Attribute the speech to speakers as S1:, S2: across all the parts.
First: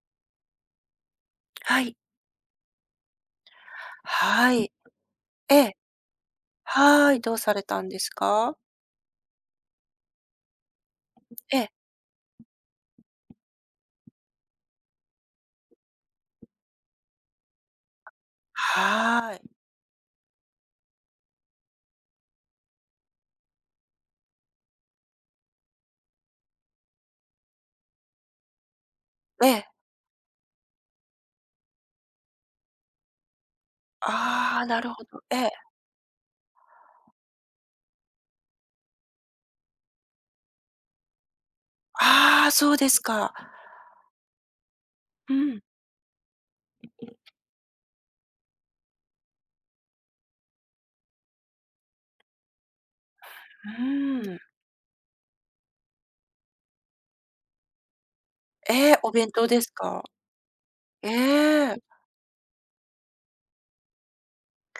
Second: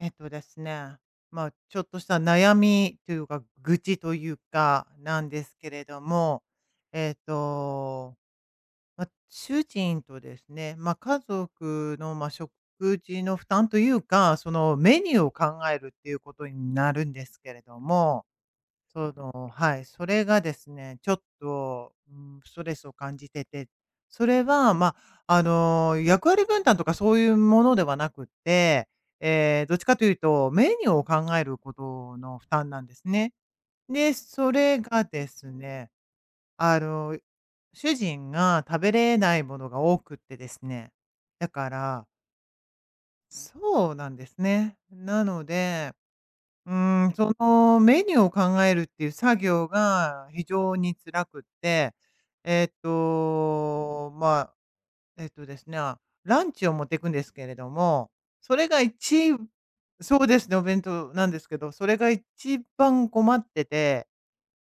S1: えっとですね、ちょ
S2: は
S1: っ
S2: い。
S1: とした悩みというか、愚痴という
S2: はい。
S1: か、なんで
S2: え
S1: すけ
S2: え。
S1: れども、え
S2: は
S1: っ
S2: い、どうされたんです
S1: と、
S2: か？
S1: 主人とですね、家
S2: ええ。
S1: 族の、食事の負担というか、そのメニューを考えるっていうことになるんですけれども
S2: はい。
S1: はい、それがですね、ちょっと、ストレスを感じてて、それは、役割分担とかそういうものではなくって、
S2: ええ。
S1: どっちかというと、メニューを考えることの負担なんですね。で、そ
S2: ああ、
S1: れ
S2: なる
S1: が
S2: ほど。
S1: で
S2: え
S1: す
S2: え。
S1: ね、あの、主人が食べれないものが多くってですね。だから
S2: ああ、そうですか。
S1: そうなんですね。な
S2: う
S1: の
S2: ん、う
S1: でそのメニューを考えるっていう作業が非常に辛くって、えーっと、
S2: ー
S1: ま
S2: ん。
S1: あ、ですね、ランチを持っていくんですけれども、それが
S2: ええ、お弁
S1: 一
S2: 当ですか？
S1: そうですね、お弁当
S2: え
S1: なんですけど、
S2: え、
S1: それが一番困ってて、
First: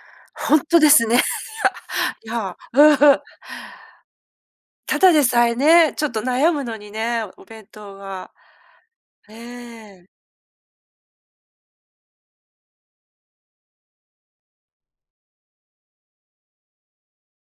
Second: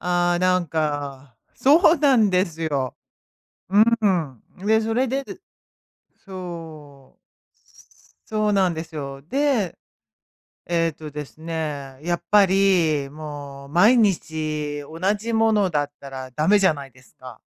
S2: ほんとですね。
S1: そうな
S2: い
S1: んで
S2: や、
S1: す
S2: うんう
S1: よ。
S2: ん。
S1: うん。で、そ
S2: た
S1: れ
S2: だで
S1: で
S2: さえね、ちょっと悩むのに
S1: そう。
S2: ね、お弁当は。
S1: そうなんですよ。
S2: え
S1: で
S2: え。
S1: えっとですね、やっぱり、もう毎日同じものだったらダメじゃないですか。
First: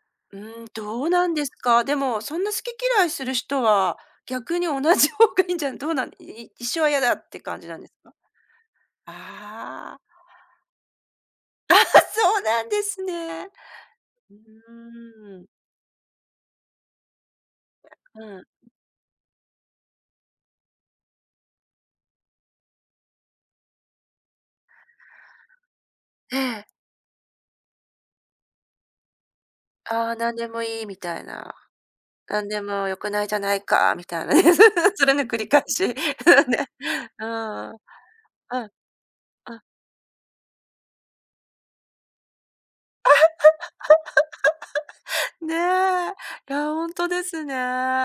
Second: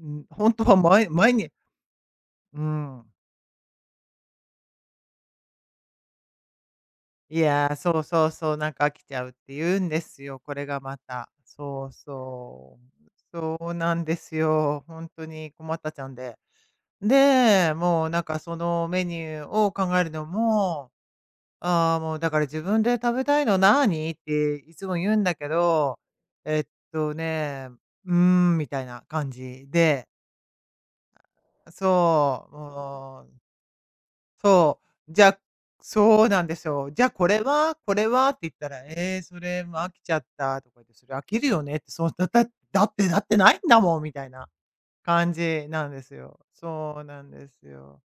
S1: うん、
S2: う
S1: 本
S2: ー
S1: 当
S2: ん、
S1: は
S2: ど
S1: 毎
S2: うな
S1: 毎
S2: んで
S1: に
S2: すか？でも、そんな好
S1: う
S2: き嫌
S1: ん。
S2: いする人は、逆に同じ方がいいんじゃどうなんいい一緒は嫌だって感じなんです
S1: そう
S2: か？
S1: そうそう、なんか飽きちゃうって言うん
S2: あ
S1: で
S2: あ、
S1: すよ、これがまた。そう
S2: そうなん
S1: そ
S2: です
S1: う。
S2: ね。
S1: そうなんです
S2: う
S1: よ。本当
S2: ーん、
S1: に困ったちゃんで。で、もうなん
S2: う
S1: か
S2: ん。
S1: そのメニューを考えるのもああ、もうだから自分で食べたいの何っていつも言うんだけど、
S2: え
S1: えっ
S2: え、
S1: とね、みたいな感じで、
S2: ああ、何でもいいみたいな、
S1: そ
S2: 何
S1: う、
S2: でも良く
S1: も
S2: ないじゃ
S1: う、
S2: ないかみたいなね、
S1: そ
S2: そ
S1: う、
S2: れ
S1: じ
S2: の
S1: ゃ
S2: 繰
S1: あ、
S2: り返し。
S1: そうなん です
S2: ね、
S1: よ。じゃあこ
S2: う
S1: れ
S2: ん、う
S1: は、
S2: ん、
S1: これはって言ったら、そ
S2: うん。
S1: れも飽きちゃったとか言って、それ飽きるよねって、そう、だって、だってないんだもんみたいな感
S2: ね
S1: じなんで
S2: え、
S1: すよ。
S2: いや、
S1: そう
S2: ほ
S1: な
S2: で
S1: ん
S2: す
S1: で
S2: ね。
S1: すよ。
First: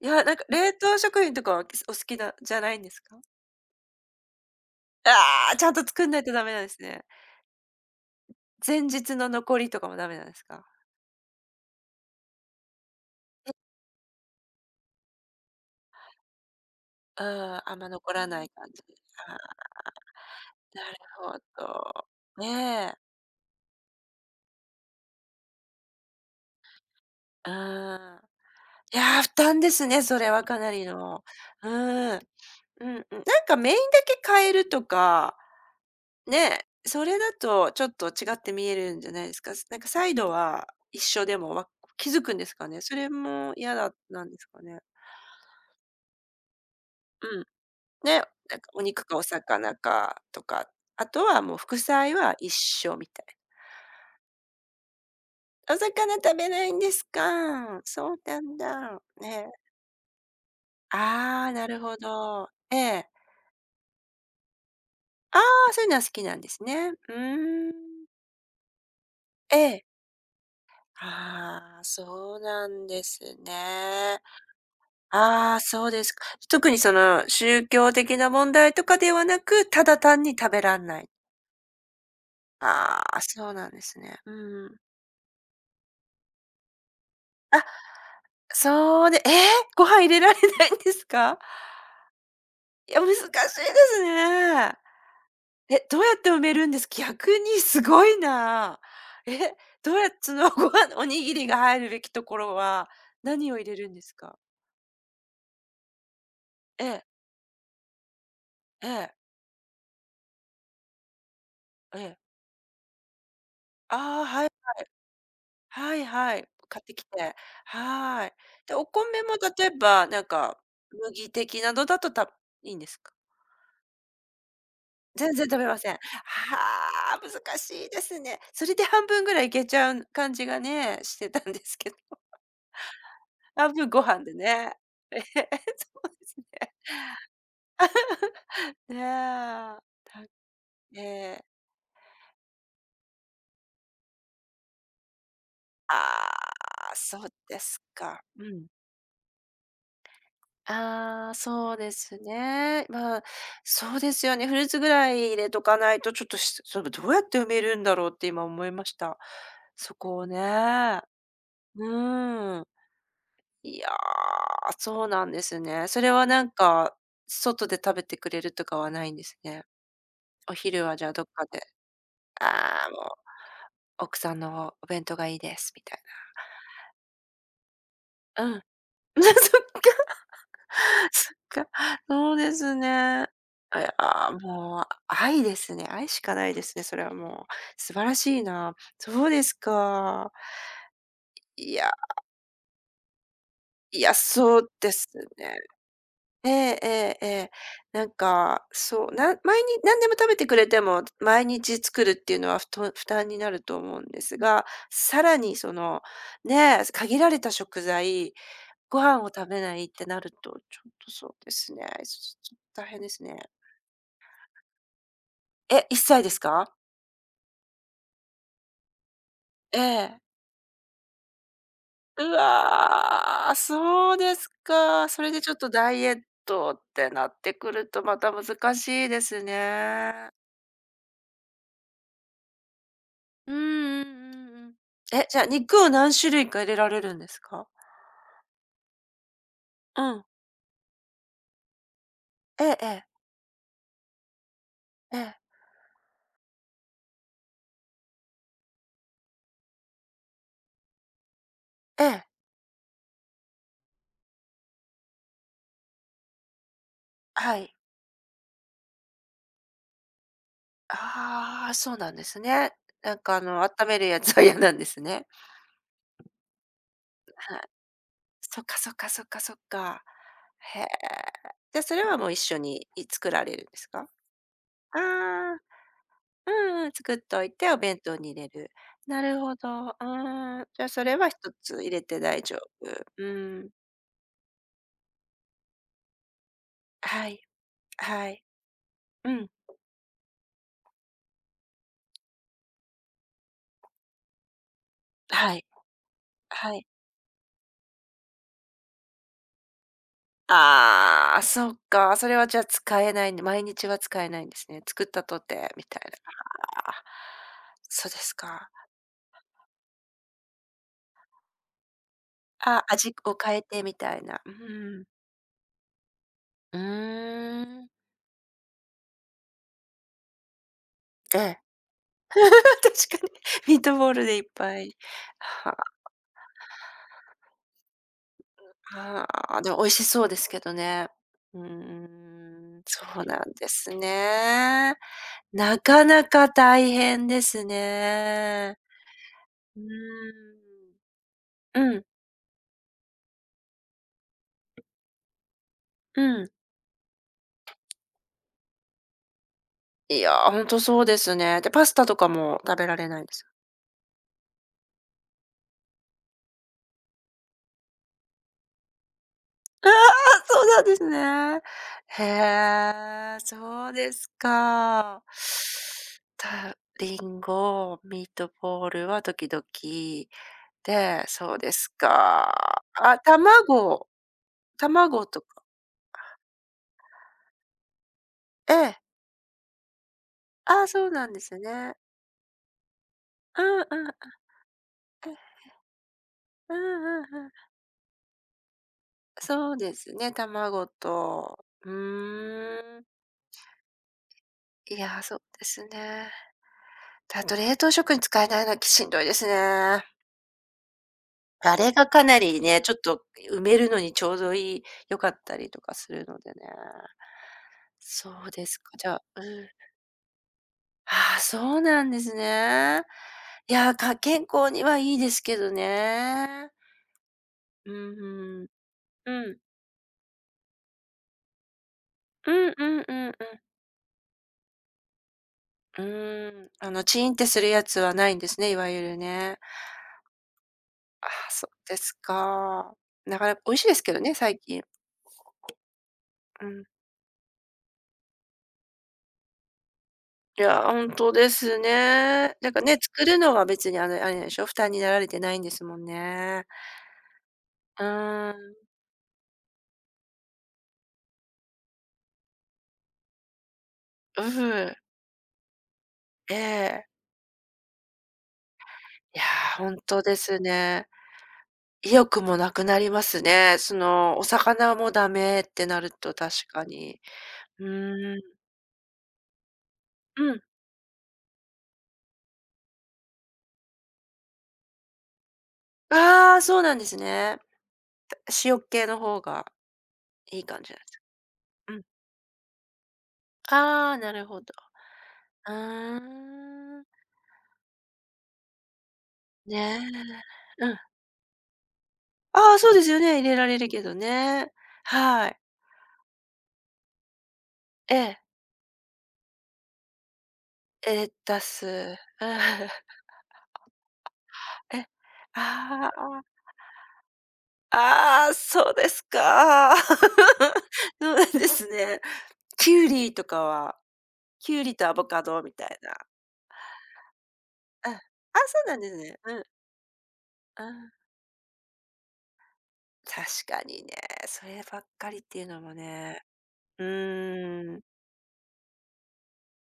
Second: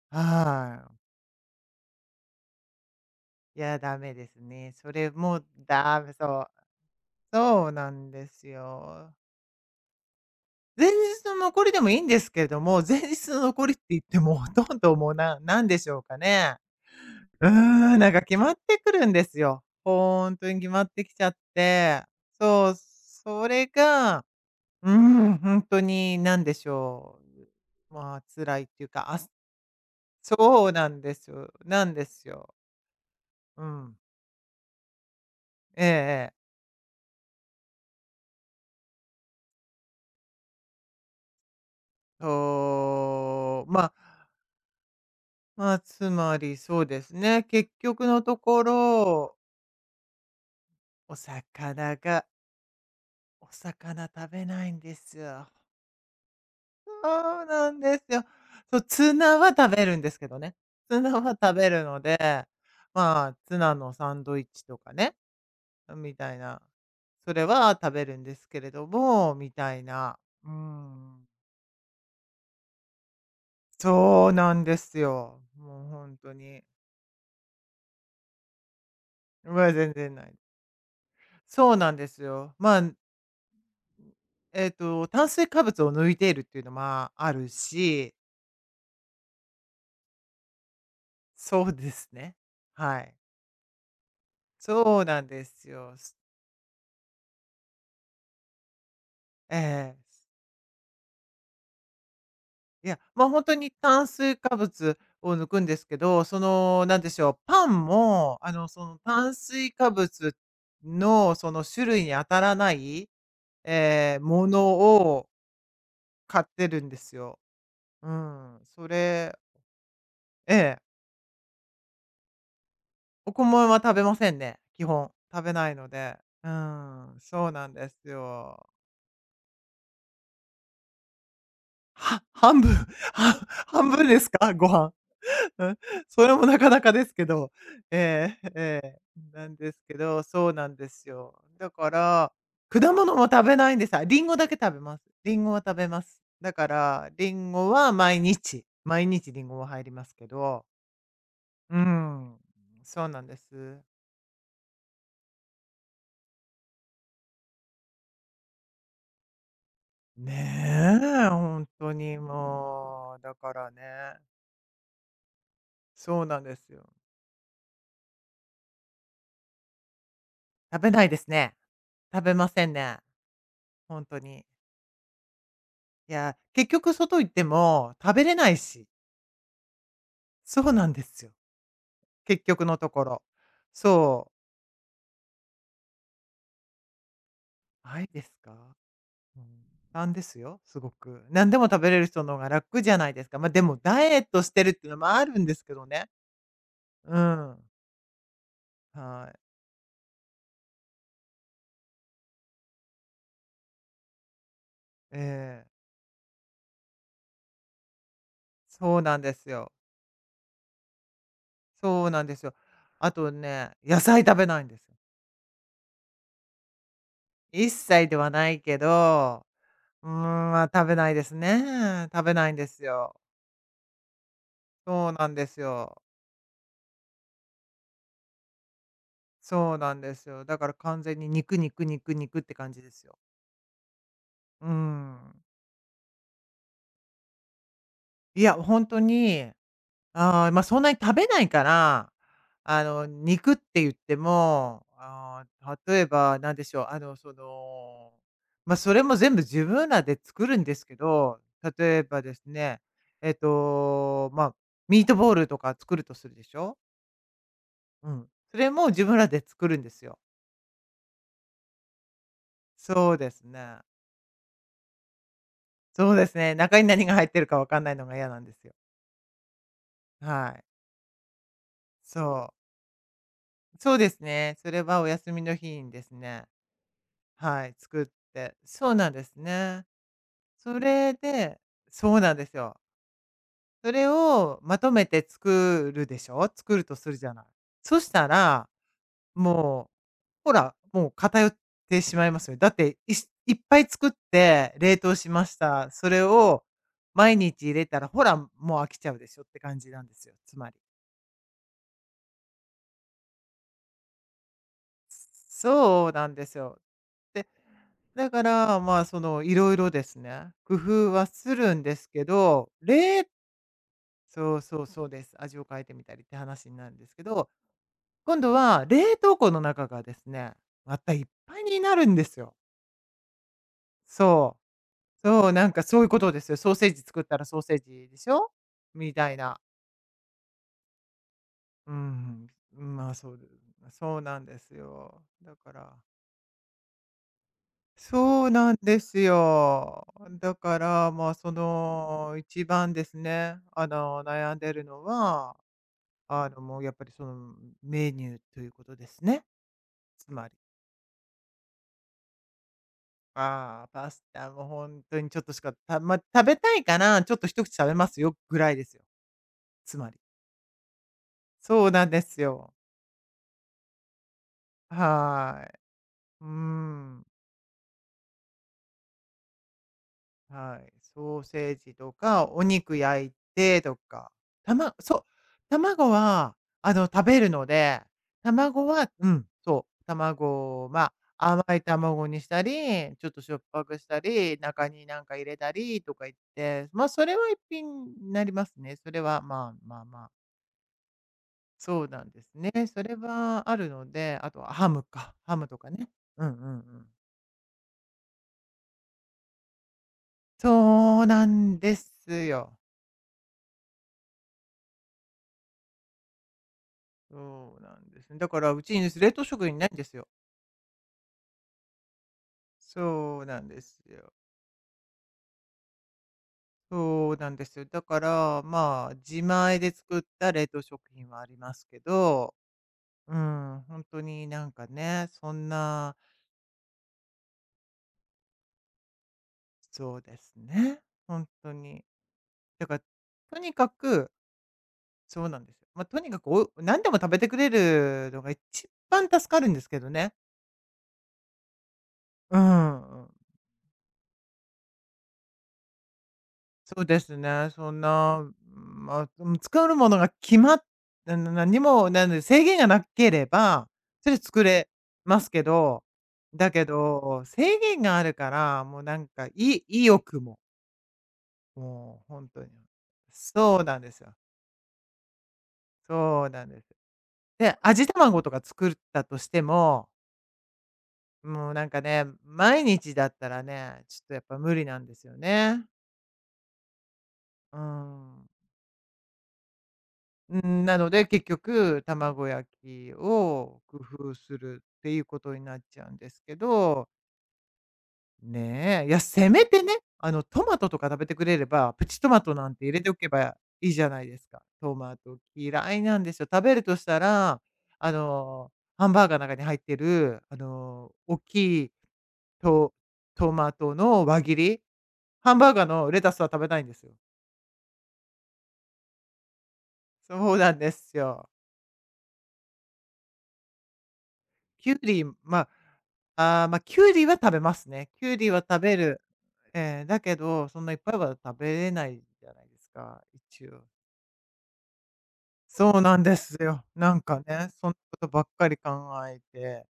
S2: いや、なんか冷
S1: は
S2: 凍食品とかは、お好きなじゃないんですか？
S1: い。いや、ダメですね。それも
S2: ああー、ちゃんと
S1: ダ
S2: 作ん
S1: メ、
S2: ないと
S1: そ
S2: ダ
S1: う。
S2: メなんですね。
S1: そうなんです
S2: 前
S1: よ。
S2: 日の残りとかもダメなんですか？
S1: 前日の残りでもいいんですけれども、前日の残りって言っても、ほとんどもうなんでしょうかね。
S2: う
S1: うー
S2: ん、あんま
S1: なん
S2: 残
S1: か
S2: ら
S1: 決
S2: ない
S1: まっ
S2: 感
S1: て
S2: じ。
S1: くるんですよ。ほんとに決ま
S2: な
S1: ってきちゃっ
S2: るほ
S1: て。
S2: ど。
S1: そう、
S2: ねえ。
S1: それが、ほんとに何でしょ
S2: う
S1: う、
S2: ん。
S1: 辛いっていう
S2: い
S1: か、あ
S2: や、負担ですね、それはか
S1: そ
S2: な
S1: う
S2: り
S1: なんで
S2: の。
S1: すよ
S2: う
S1: なんで
S2: ん。うん
S1: すよ。
S2: うん。なんか
S1: う
S2: メイン
S1: ん。
S2: だけ変えるとか、
S1: ええええ。
S2: ね、それだとちょっと違って見えるんじゃないですか。なんかサイドは一緒でもわ気づくんですかね。それも
S1: そう、
S2: 嫌
S1: ま
S2: だ
S1: あ
S2: なんですかね。
S1: まあ、つまりそうです
S2: う
S1: ね。
S2: ん。
S1: 結局
S2: ね、な
S1: の
S2: ん
S1: とこ
S2: かお肉かお
S1: ろ、
S2: 魚かとか、あ
S1: お
S2: とはもう
S1: 魚
S2: 副菜
S1: が、
S2: は一緒みたいな。
S1: お魚食べないんですよ。
S2: お魚食べないんです
S1: そうなん
S2: か。
S1: です
S2: そう
S1: よ。
S2: なん
S1: そう、
S2: だ。
S1: ツナは
S2: ね。
S1: 食べるんですけどね。ツナは
S2: ああ、
S1: 食
S2: な
S1: べ
S2: る
S1: る
S2: ほ
S1: ので、
S2: ど。ええ。
S1: ツナのサンドイッチとかね、
S2: ああ、そういうのは好
S1: み
S2: き
S1: た
S2: な
S1: い
S2: んで
S1: な。
S2: すね。う
S1: それ
S2: ー
S1: は
S2: ん。
S1: 食べるんですけれども、み
S2: え
S1: たい
S2: え。
S1: な。うん。
S2: ああ、そうなんですね。
S1: そうなんですよ。
S2: ああ、
S1: も
S2: そ
S1: う
S2: うです
S1: 本
S2: か。
S1: 当に。
S2: 特にその宗教的な問題とかではな
S1: ま
S2: く、
S1: あ、
S2: た
S1: 全
S2: だ
S1: 然
S2: 単
S1: な
S2: に
S1: い。
S2: 食べらんない。
S1: そうなんですよ。
S2: ああ、そうなんですね。うん。
S1: 炭水化物を抜いているっていうの、ある
S2: あ、
S1: し、
S2: そうでええ、ご飯入れられないんですか？
S1: そうですね。
S2: い
S1: は
S2: や、難
S1: い。
S2: しいですね。
S1: そうなんです
S2: え、
S1: よ。
S2: どうや
S1: す
S2: って埋めるんです？逆にすごいな。え、
S1: え
S2: どう
S1: え。
S2: やっそのご飯おにぎりが入るべきところ
S1: い
S2: は、
S1: や、本
S2: 何
S1: 当
S2: を入
S1: に
S2: れるんで
S1: 炭
S2: す
S1: 水
S2: か？
S1: 化物を抜くんですけど、その、
S2: え
S1: なん
S2: え、
S1: でしょう、パンも、
S2: ええ、
S1: 炭水化物の、その、種
S2: え
S1: 類に当
S2: え。
S1: たらない、ええ、
S2: ああ、
S1: も
S2: はい、
S1: のを
S2: はいは
S1: 買っ
S2: い。
S1: て
S2: 買
S1: る
S2: っ
S1: ん
S2: て
S1: で
S2: き
S1: す
S2: て、
S1: よ。う
S2: はい。
S1: ん、
S2: で、お
S1: そ
S2: 米も
S1: れ
S2: 例えば、なん
S1: え
S2: か、
S1: え。
S2: 麦的などだとたいいんですか？
S1: お米は食べませんね、基本。
S2: 全
S1: 食
S2: 然
S1: べ
S2: 食べ
S1: ない
S2: ま
S1: の
S2: せん。は
S1: で。うー
S2: あ、
S1: そう
S2: 難
S1: なん
S2: し
S1: で
S2: いで
S1: す
S2: すね。そ
S1: よ。
S2: れで半分ぐらいいけちゃう感じがね、してたんですけど。
S1: は半分、は
S2: 半分
S1: 半
S2: ご
S1: 分で
S2: 飯
S1: す
S2: で
S1: か？ご
S2: ね。
S1: 飯。
S2: ええ、
S1: うん、
S2: そう
S1: そ
S2: で
S1: れ
S2: す
S1: もな
S2: ね。
S1: かなかですけど。ええ、え
S2: ね
S1: なんです
S2: え、
S1: けど、
S2: た
S1: そうなんで
S2: え
S1: すよ。
S2: え、
S1: だから、果物も食べないんです。あ、リンゴだけ食べます。リンゴは食べ
S2: あ
S1: ます。だか
S2: あ、
S1: ら、
S2: そう
S1: リン
S2: で
S1: ゴ
S2: す
S1: は毎
S2: か。う
S1: 日、
S2: ん。
S1: 毎日リンゴは入りますけど。
S2: ああ、そ
S1: う
S2: う
S1: ー
S2: です
S1: ん、
S2: ね。
S1: そう
S2: ま
S1: な
S2: あ、
S1: んです。
S2: そうですよね。フルーツぐらい入れとかないと、ちょっとしそれどうやって埋めるんだろうって今思いました。そこを
S1: ね
S2: ね。
S1: え、本当
S2: う
S1: に
S2: ん。
S1: もう、だから
S2: い
S1: ね、
S2: や、そうなんですね。それ
S1: そ
S2: は
S1: うなん
S2: なん
S1: ですよ。
S2: か、外で食べてくれるとかはないんですね。お
S1: 食
S2: 昼
S1: べ
S2: は
S1: な
S2: じ
S1: い
S2: ゃあ
S1: で
S2: どっ
S1: す
S2: か
S1: ね。
S2: で、
S1: 食べません
S2: ああ、も
S1: ね、
S2: う
S1: 本
S2: 奥
S1: 当
S2: さん
S1: に。
S2: のお弁当がいいですみたい
S1: い
S2: な。
S1: や、結局外行っても食べれ
S2: う
S1: ない
S2: ん。
S1: し、そうなんで す
S2: そ
S1: よ、
S2: っか、そう
S1: 結
S2: で
S1: 局
S2: す
S1: のところ。
S2: ね。あ、いや
S1: そ
S2: ー、もう愛ですね。愛しかないですね、それはもう。
S1: う、
S2: 素
S1: な
S2: 晴
S1: い
S2: ら
S1: です
S2: しい
S1: か？
S2: な。そう
S1: う
S2: で
S1: ん、
S2: す
S1: 負担で
S2: か。
S1: すよ、すごく。何でも
S2: い
S1: 食べ
S2: や、
S1: れる人の方が楽じゃないですか。ま、でも
S2: い
S1: ダイ
S2: や、
S1: エットし
S2: そ
S1: て
S2: う
S1: るっていう
S2: で
S1: のも
S2: す
S1: あるんで
S2: ね。
S1: すけどね。
S2: えええ
S1: う
S2: ええ。
S1: ん、
S2: なんか、そう、な
S1: はい、
S2: 毎日何でも食べてくれても、毎日作るっていうのはふと負担になると思うんですが、
S1: え
S2: さらに
S1: え、
S2: その、ねえ、限られた食材、
S1: そ
S2: ご
S1: うなん
S2: 飯を
S1: で
S2: 食
S1: す
S2: べ
S1: よ。
S2: ないってなると、ちょっとそうですね、
S1: そう
S2: そ
S1: なんですよ。
S2: そ大変で
S1: あ
S2: す
S1: と
S2: ね。
S1: ね、野菜食べないんですよ。
S2: え、1歳ですか？
S1: 一切ではないけど、
S2: え
S1: うーん、
S2: え。
S1: 食べないですね。食
S2: う
S1: べないんですよ。
S2: わ、そうです
S1: そ
S2: か。
S1: う
S2: そ
S1: な
S2: れ
S1: ん
S2: で
S1: で
S2: ちょっ
S1: す
S2: とダ
S1: よ。
S2: イエットってなってくるとまた難しいです
S1: そうなんです
S2: ね。
S1: よ。だから完全に肉肉肉肉って感じですよ。
S2: うんうんうん
S1: うー
S2: うん。え、
S1: ん。
S2: じゃあ肉を何種類か入れられるんですか？
S1: いや、本当に
S2: うん。
S1: そんなに食べないから、
S2: ええええ、
S1: 肉って言っても、
S2: ええ、
S1: 例えばなんでしょう、それも全部自分らで作るんですけど、例え
S2: え
S1: ば
S2: え、
S1: ですね、えっと、まあ、ミートボールとか作るとするでしょ？
S2: はい。
S1: うん。それも自分らで作るんですよ。
S2: ああ、そうなんですね。
S1: そ
S2: な
S1: う
S2: ん
S1: で
S2: かあ
S1: す
S2: の、あっ
S1: ね。
S2: ためるやつは嫌なんですね。
S1: そうですね、中に何が入ってる
S2: は
S1: か
S2: い。
S1: わかんないのが嫌なんで
S2: そ
S1: す
S2: っ
S1: よ。
S2: かそっかそっかそっか。
S1: はい。
S2: へえ。じゃ、それは
S1: そ
S2: もう一
S1: う。
S2: 緒にい作られるんです
S1: そう
S2: か？
S1: ですね、それ
S2: あ
S1: はお休みの
S2: あ。
S1: 日にですね
S2: うんうん、作っとい
S1: は
S2: て
S1: い、
S2: お弁
S1: 作っ
S2: 当に入れ
S1: て。
S2: る。
S1: そうなん
S2: な
S1: です
S2: るほ
S1: ね。
S2: ど。うん。
S1: そ
S2: じゃあそ
S1: れ
S2: れは一
S1: で
S2: つ入れ
S1: そう
S2: て
S1: なん
S2: 大
S1: です
S2: 丈
S1: よ。
S2: 夫。うん。
S1: それをまとめて作るでしょ。作るとするじ
S2: は
S1: ゃ
S2: い、
S1: ない。そした
S2: はい。
S1: ら、
S2: うん。
S1: もう、ほら、もう偏ってしまいますよ。だって、しいっぱい作って冷凍しま
S2: は
S1: し
S2: い、
S1: た。それを
S2: はい。
S1: 毎日入れたら、ほら、もう飽きちゃうでしょって感じなんですよ、つまり。
S2: ああ、そっか。それはじゃあ使えないんで、毎日は使えないんですね。作ったとてみたい
S1: そう
S2: な。
S1: なんですよ。
S2: ああ、
S1: で、
S2: そうで
S1: だ
S2: す
S1: か
S2: か。
S1: ら、いろいろですね、工夫はするんですけど、
S2: あ、味を変えてみたいな。う
S1: そうそうそ
S2: ん。
S1: うです。味を変えてみたりって話に
S2: う
S1: なるんですけど、
S2: ーん。
S1: 今度は冷凍庫の中がですね、またいっ
S2: え
S1: ぱ
S2: え。
S1: いになるんですよ。
S2: 確かにミートボールでいっ
S1: そう。
S2: ぱい。
S1: そう、なん
S2: は
S1: かそういうことですよ。ソーセージ作ったらソーセージでしょみ
S2: あ
S1: たいな。
S2: あ、でも美味しそうですけどね。うー
S1: うん。
S2: ん、そ
S1: まあ
S2: う
S1: そ
S2: な
S1: う、
S2: んです
S1: そうなんです
S2: ね。
S1: よ。だか
S2: な
S1: ら、
S2: かなか大変です
S1: そうなん
S2: ね。
S1: です
S2: う
S1: よ。
S2: ー
S1: だから、まあそ
S2: ん。うん、
S1: の一番ですね、悩んでるのは、
S2: うん。
S1: もうやっぱりそのメニューということですね。
S2: い
S1: つ
S2: や、
S1: まり。
S2: ほんとそうですね。で、パスタとかも食べられないんです
S1: ああ、パスタも本当にちょっとしか、食べたいから、ちょっと一口食べますよぐらいですよ。
S2: あ
S1: つまり。
S2: あ、そうなんですね。
S1: そうなんで
S2: へ
S1: すよ。
S2: え、そうですか。
S1: はい。う
S2: たリ
S1: ん。
S2: ンゴミートボールは時々
S1: はい。
S2: で、
S1: ソー
S2: そう
S1: セ
S2: で
S1: ー
S2: す
S1: ジとか、
S2: か。
S1: お肉
S2: あ、
S1: 焼いてと
S2: 卵
S1: か。たまそう、
S2: 卵とか
S1: 卵は、食べるので、
S2: え
S1: 卵
S2: え。
S1: はうん、そう、卵、
S2: あそうなんです
S1: 甘い
S2: ね。
S1: 卵にしたり、ちょっとしょっ
S2: うん
S1: ぱく
S2: う
S1: し
S2: んう
S1: た
S2: ん。
S1: り、中になん
S2: え
S1: か入
S2: え。
S1: れたりとか言っ
S2: うん
S1: て、
S2: う
S1: そ
S2: ん
S1: れ
S2: う
S1: は
S2: ん。
S1: 一品になりますね。それは、ま
S2: そ
S1: あ
S2: うで
S1: まあ
S2: す
S1: まあ。
S2: ね、卵と。う
S1: そうなんですね。
S2: ー
S1: そ
S2: ん。
S1: れはあるので、あとはハ
S2: い
S1: ム
S2: や、
S1: か、
S2: そう
S1: ハ
S2: で
S1: ムと
S2: す
S1: かね。
S2: ね。
S1: うんうんうん。
S2: あと冷凍食品使えないのはきしんどいですね。
S1: そうな
S2: あ
S1: ん
S2: れ
S1: で
S2: がか
S1: す
S2: なり
S1: よ。
S2: ね、ちょっと埋めるのにちょうどいい良かったりとかするのでね。
S1: そうなんです
S2: そ
S1: ね。だ
S2: う
S1: か
S2: で
S1: ら
S2: す
S1: う
S2: か、
S1: ち
S2: じ
S1: に
S2: ゃあ
S1: 冷
S2: う
S1: 凍食
S2: ん。
S1: 品ないんですよ。
S2: ああ、そうなんですね。
S1: そうなん
S2: い
S1: で
S2: や、
S1: す
S2: か
S1: よ。
S2: 健康にはいいですけどね。
S1: そうなんですよ。
S2: う
S1: だから、
S2: んうん。
S1: 自
S2: うん。
S1: 前で作った冷凍食品はありますけ
S2: う
S1: ど、
S2: んうんうんう
S1: う
S2: ん。
S1: ん、本当になんかね、そん
S2: う
S1: な、
S2: ーん。あの、チーンってするやつはないんですね、いわゆるね。
S1: そうですね。
S2: ああ、
S1: 本
S2: そ
S1: 当
S2: うで
S1: に。
S2: す
S1: だか
S2: か。
S1: ら、
S2: なかな
S1: と
S2: か
S1: に
S2: 美味し
S1: か
S2: いですけど
S1: く
S2: ね、最近。
S1: そうなんですよ。とにかく
S2: う
S1: お
S2: ん。
S1: 何でも食べてくれるのが一番助かるんですけどね。
S2: いや、ほんとですね。
S1: う
S2: なんかね、
S1: ん、う
S2: 作
S1: ん。
S2: るのは別にあの、あれなんでしょ、負担になられてないんですもんね。
S1: そうですね、そん
S2: う
S1: な、う
S2: ー
S1: ん
S2: ん。
S1: うん、作るものが決まっ何も、なんで制限がなければ、それ
S2: う
S1: 作れ
S2: ん。
S1: ますけど、
S2: え
S1: だけ
S2: え。
S1: ど、制限があるから、もうなん
S2: いや、ほん
S1: 意
S2: とで
S1: 欲も、
S2: すね。意
S1: もう
S2: 欲
S1: 本
S2: も
S1: 当に。
S2: なくなりますね。
S1: そう
S2: そ
S1: なんですよ。
S2: の、お魚もダメってなると
S1: そう
S2: 確
S1: なんで
S2: か
S1: す。
S2: に。
S1: で、
S2: う
S1: 味
S2: ー
S1: 玉
S2: ん。
S1: とか作ったとしても
S2: うん。
S1: もうなんかね、毎日だったらね、ちょっとやっぱ無理なんですよね。
S2: ああ、そうなんですね。
S1: うん。
S2: 塩っ気の方が
S1: う
S2: いい感
S1: ん、
S2: じな
S1: な
S2: んで
S1: の
S2: すか。
S1: で、結
S2: うん。
S1: 局、卵焼きを工
S2: ああ、な
S1: 夫
S2: る
S1: す
S2: ほど。
S1: るっていうことに
S2: う
S1: なっちゃうんですけ
S2: ーん。
S1: ど、ねえ、いや、せめてね、
S2: ね
S1: トマ
S2: え。
S1: ト
S2: う
S1: と
S2: ん。
S1: か食べてくれれば、プチトマトな
S2: あ
S1: ん
S2: あ、
S1: て
S2: そ
S1: 入
S2: う
S1: れ
S2: で
S1: て
S2: す
S1: お
S2: よ
S1: け
S2: ね、入
S1: ば
S2: れられる
S1: いいじ
S2: け
S1: ゃ
S2: ど
S1: ないですか。
S2: ね。
S1: トマト
S2: はい。
S1: 嫌いなんですよ。食べるとしたら、あ
S2: ええ。
S1: の、ハンバーガーの中に入ってる、
S2: え、レ
S1: 大き
S2: タス。う
S1: い
S2: ん。
S1: と トマトの輪切り
S2: え、
S1: ハンバーガー
S2: あ
S1: のレタ
S2: あ、
S1: ス
S2: あ
S1: は食べないんですよ。
S2: ああ、そうですか。
S1: そうなんです
S2: そうな
S1: よ。
S2: んですね。キュウリとかはキュウ
S1: キ
S2: リ
S1: ュウ
S2: とア
S1: リ、
S2: ボカド
S1: ま、
S2: みたいな。
S1: ああ、キュウリは食べますね。
S2: うん。あ、
S1: キュウリは食
S2: そう
S1: べ
S2: なんです
S1: る。
S2: ね。うん、
S1: だけど、そ
S2: う
S1: んないっ
S2: ん。
S1: ぱいは食べれないじゃないですか、
S2: 確
S1: 一
S2: か
S1: 応。
S2: にね、そればっかりっていうのも
S1: そうなんで
S2: ね。
S1: すよ。
S2: う
S1: なんかね、そんなこ
S2: ーん。
S1: とばっかり考えて、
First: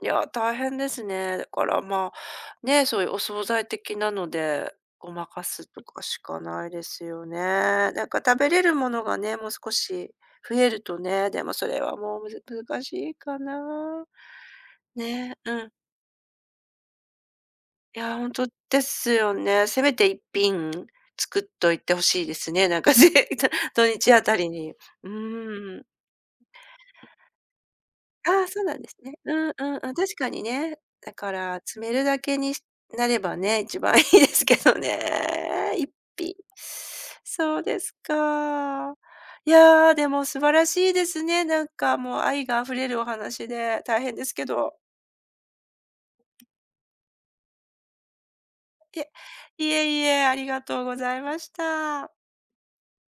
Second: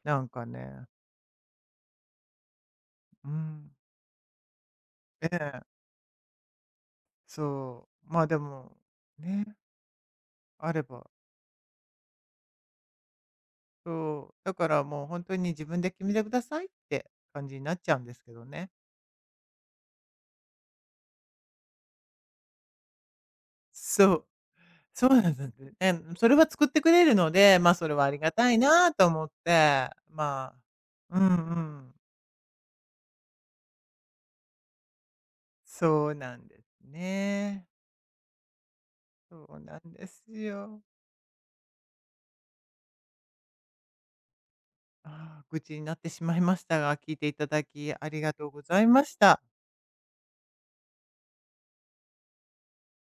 S2: い
S1: な
S2: や、
S1: んか
S2: 大変
S1: ね、
S2: ですね。だからまあ、ね、そういうお
S1: う
S2: 惣菜
S1: ん、
S2: 的なので、ごま
S1: え
S2: かす
S1: え、
S2: とかしかないですよね。
S1: そ
S2: なん
S1: う、
S2: か
S1: ま、あで
S2: 食べれる
S1: も、
S2: ものがね、もう
S1: ね、
S2: 少し増え
S1: あ
S2: る
S1: れ
S2: と
S1: ば、
S2: ね、でもそれはもうむず難しいかな。
S1: そう、だからもう本当
S2: ね、
S1: に
S2: う
S1: 自
S2: ん。
S1: 分で決めてくださいって感じになっちゃ
S2: い
S1: うんで
S2: や、
S1: す
S2: ほ
S1: け
S2: ん
S1: ど
S2: と
S1: ね。
S2: ですよね。せめて一品作っといてほしいですね。なんかぜ 土
S1: そ
S2: 日あ
S1: う。
S2: たりに。う
S1: そうなんです。
S2: ーん。
S1: ね、それは作ってくれるので、それはありが
S2: ああ、
S1: たい
S2: そうなんで
S1: な
S2: す
S1: と
S2: ね。
S1: 思っ
S2: うんうんう
S1: て、
S2: ん、確かにね。だ
S1: うん
S2: か
S1: う
S2: ら、詰め
S1: ん。
S2: るだけにしなればね、一番いいですけどね。一
S1: そう
S2: 品。
S1: なんです
S2: そう
S1: ね。
S2: ですか。
S1: そ
S2: い
S1: うなん
S2: やー、
S1: で
S2: で
S1: す
S2: も素晴ら
S1: よ。
S2: しいですね。なんかもう愛が溢れるお話で、大変ですけど。
S1: ああ、愚痴になってしまいましたが、聞いていただきありがとうござい
S2: い
S1: ま
S2: え、
S1: した。
S2: いえ、ありがとうございました。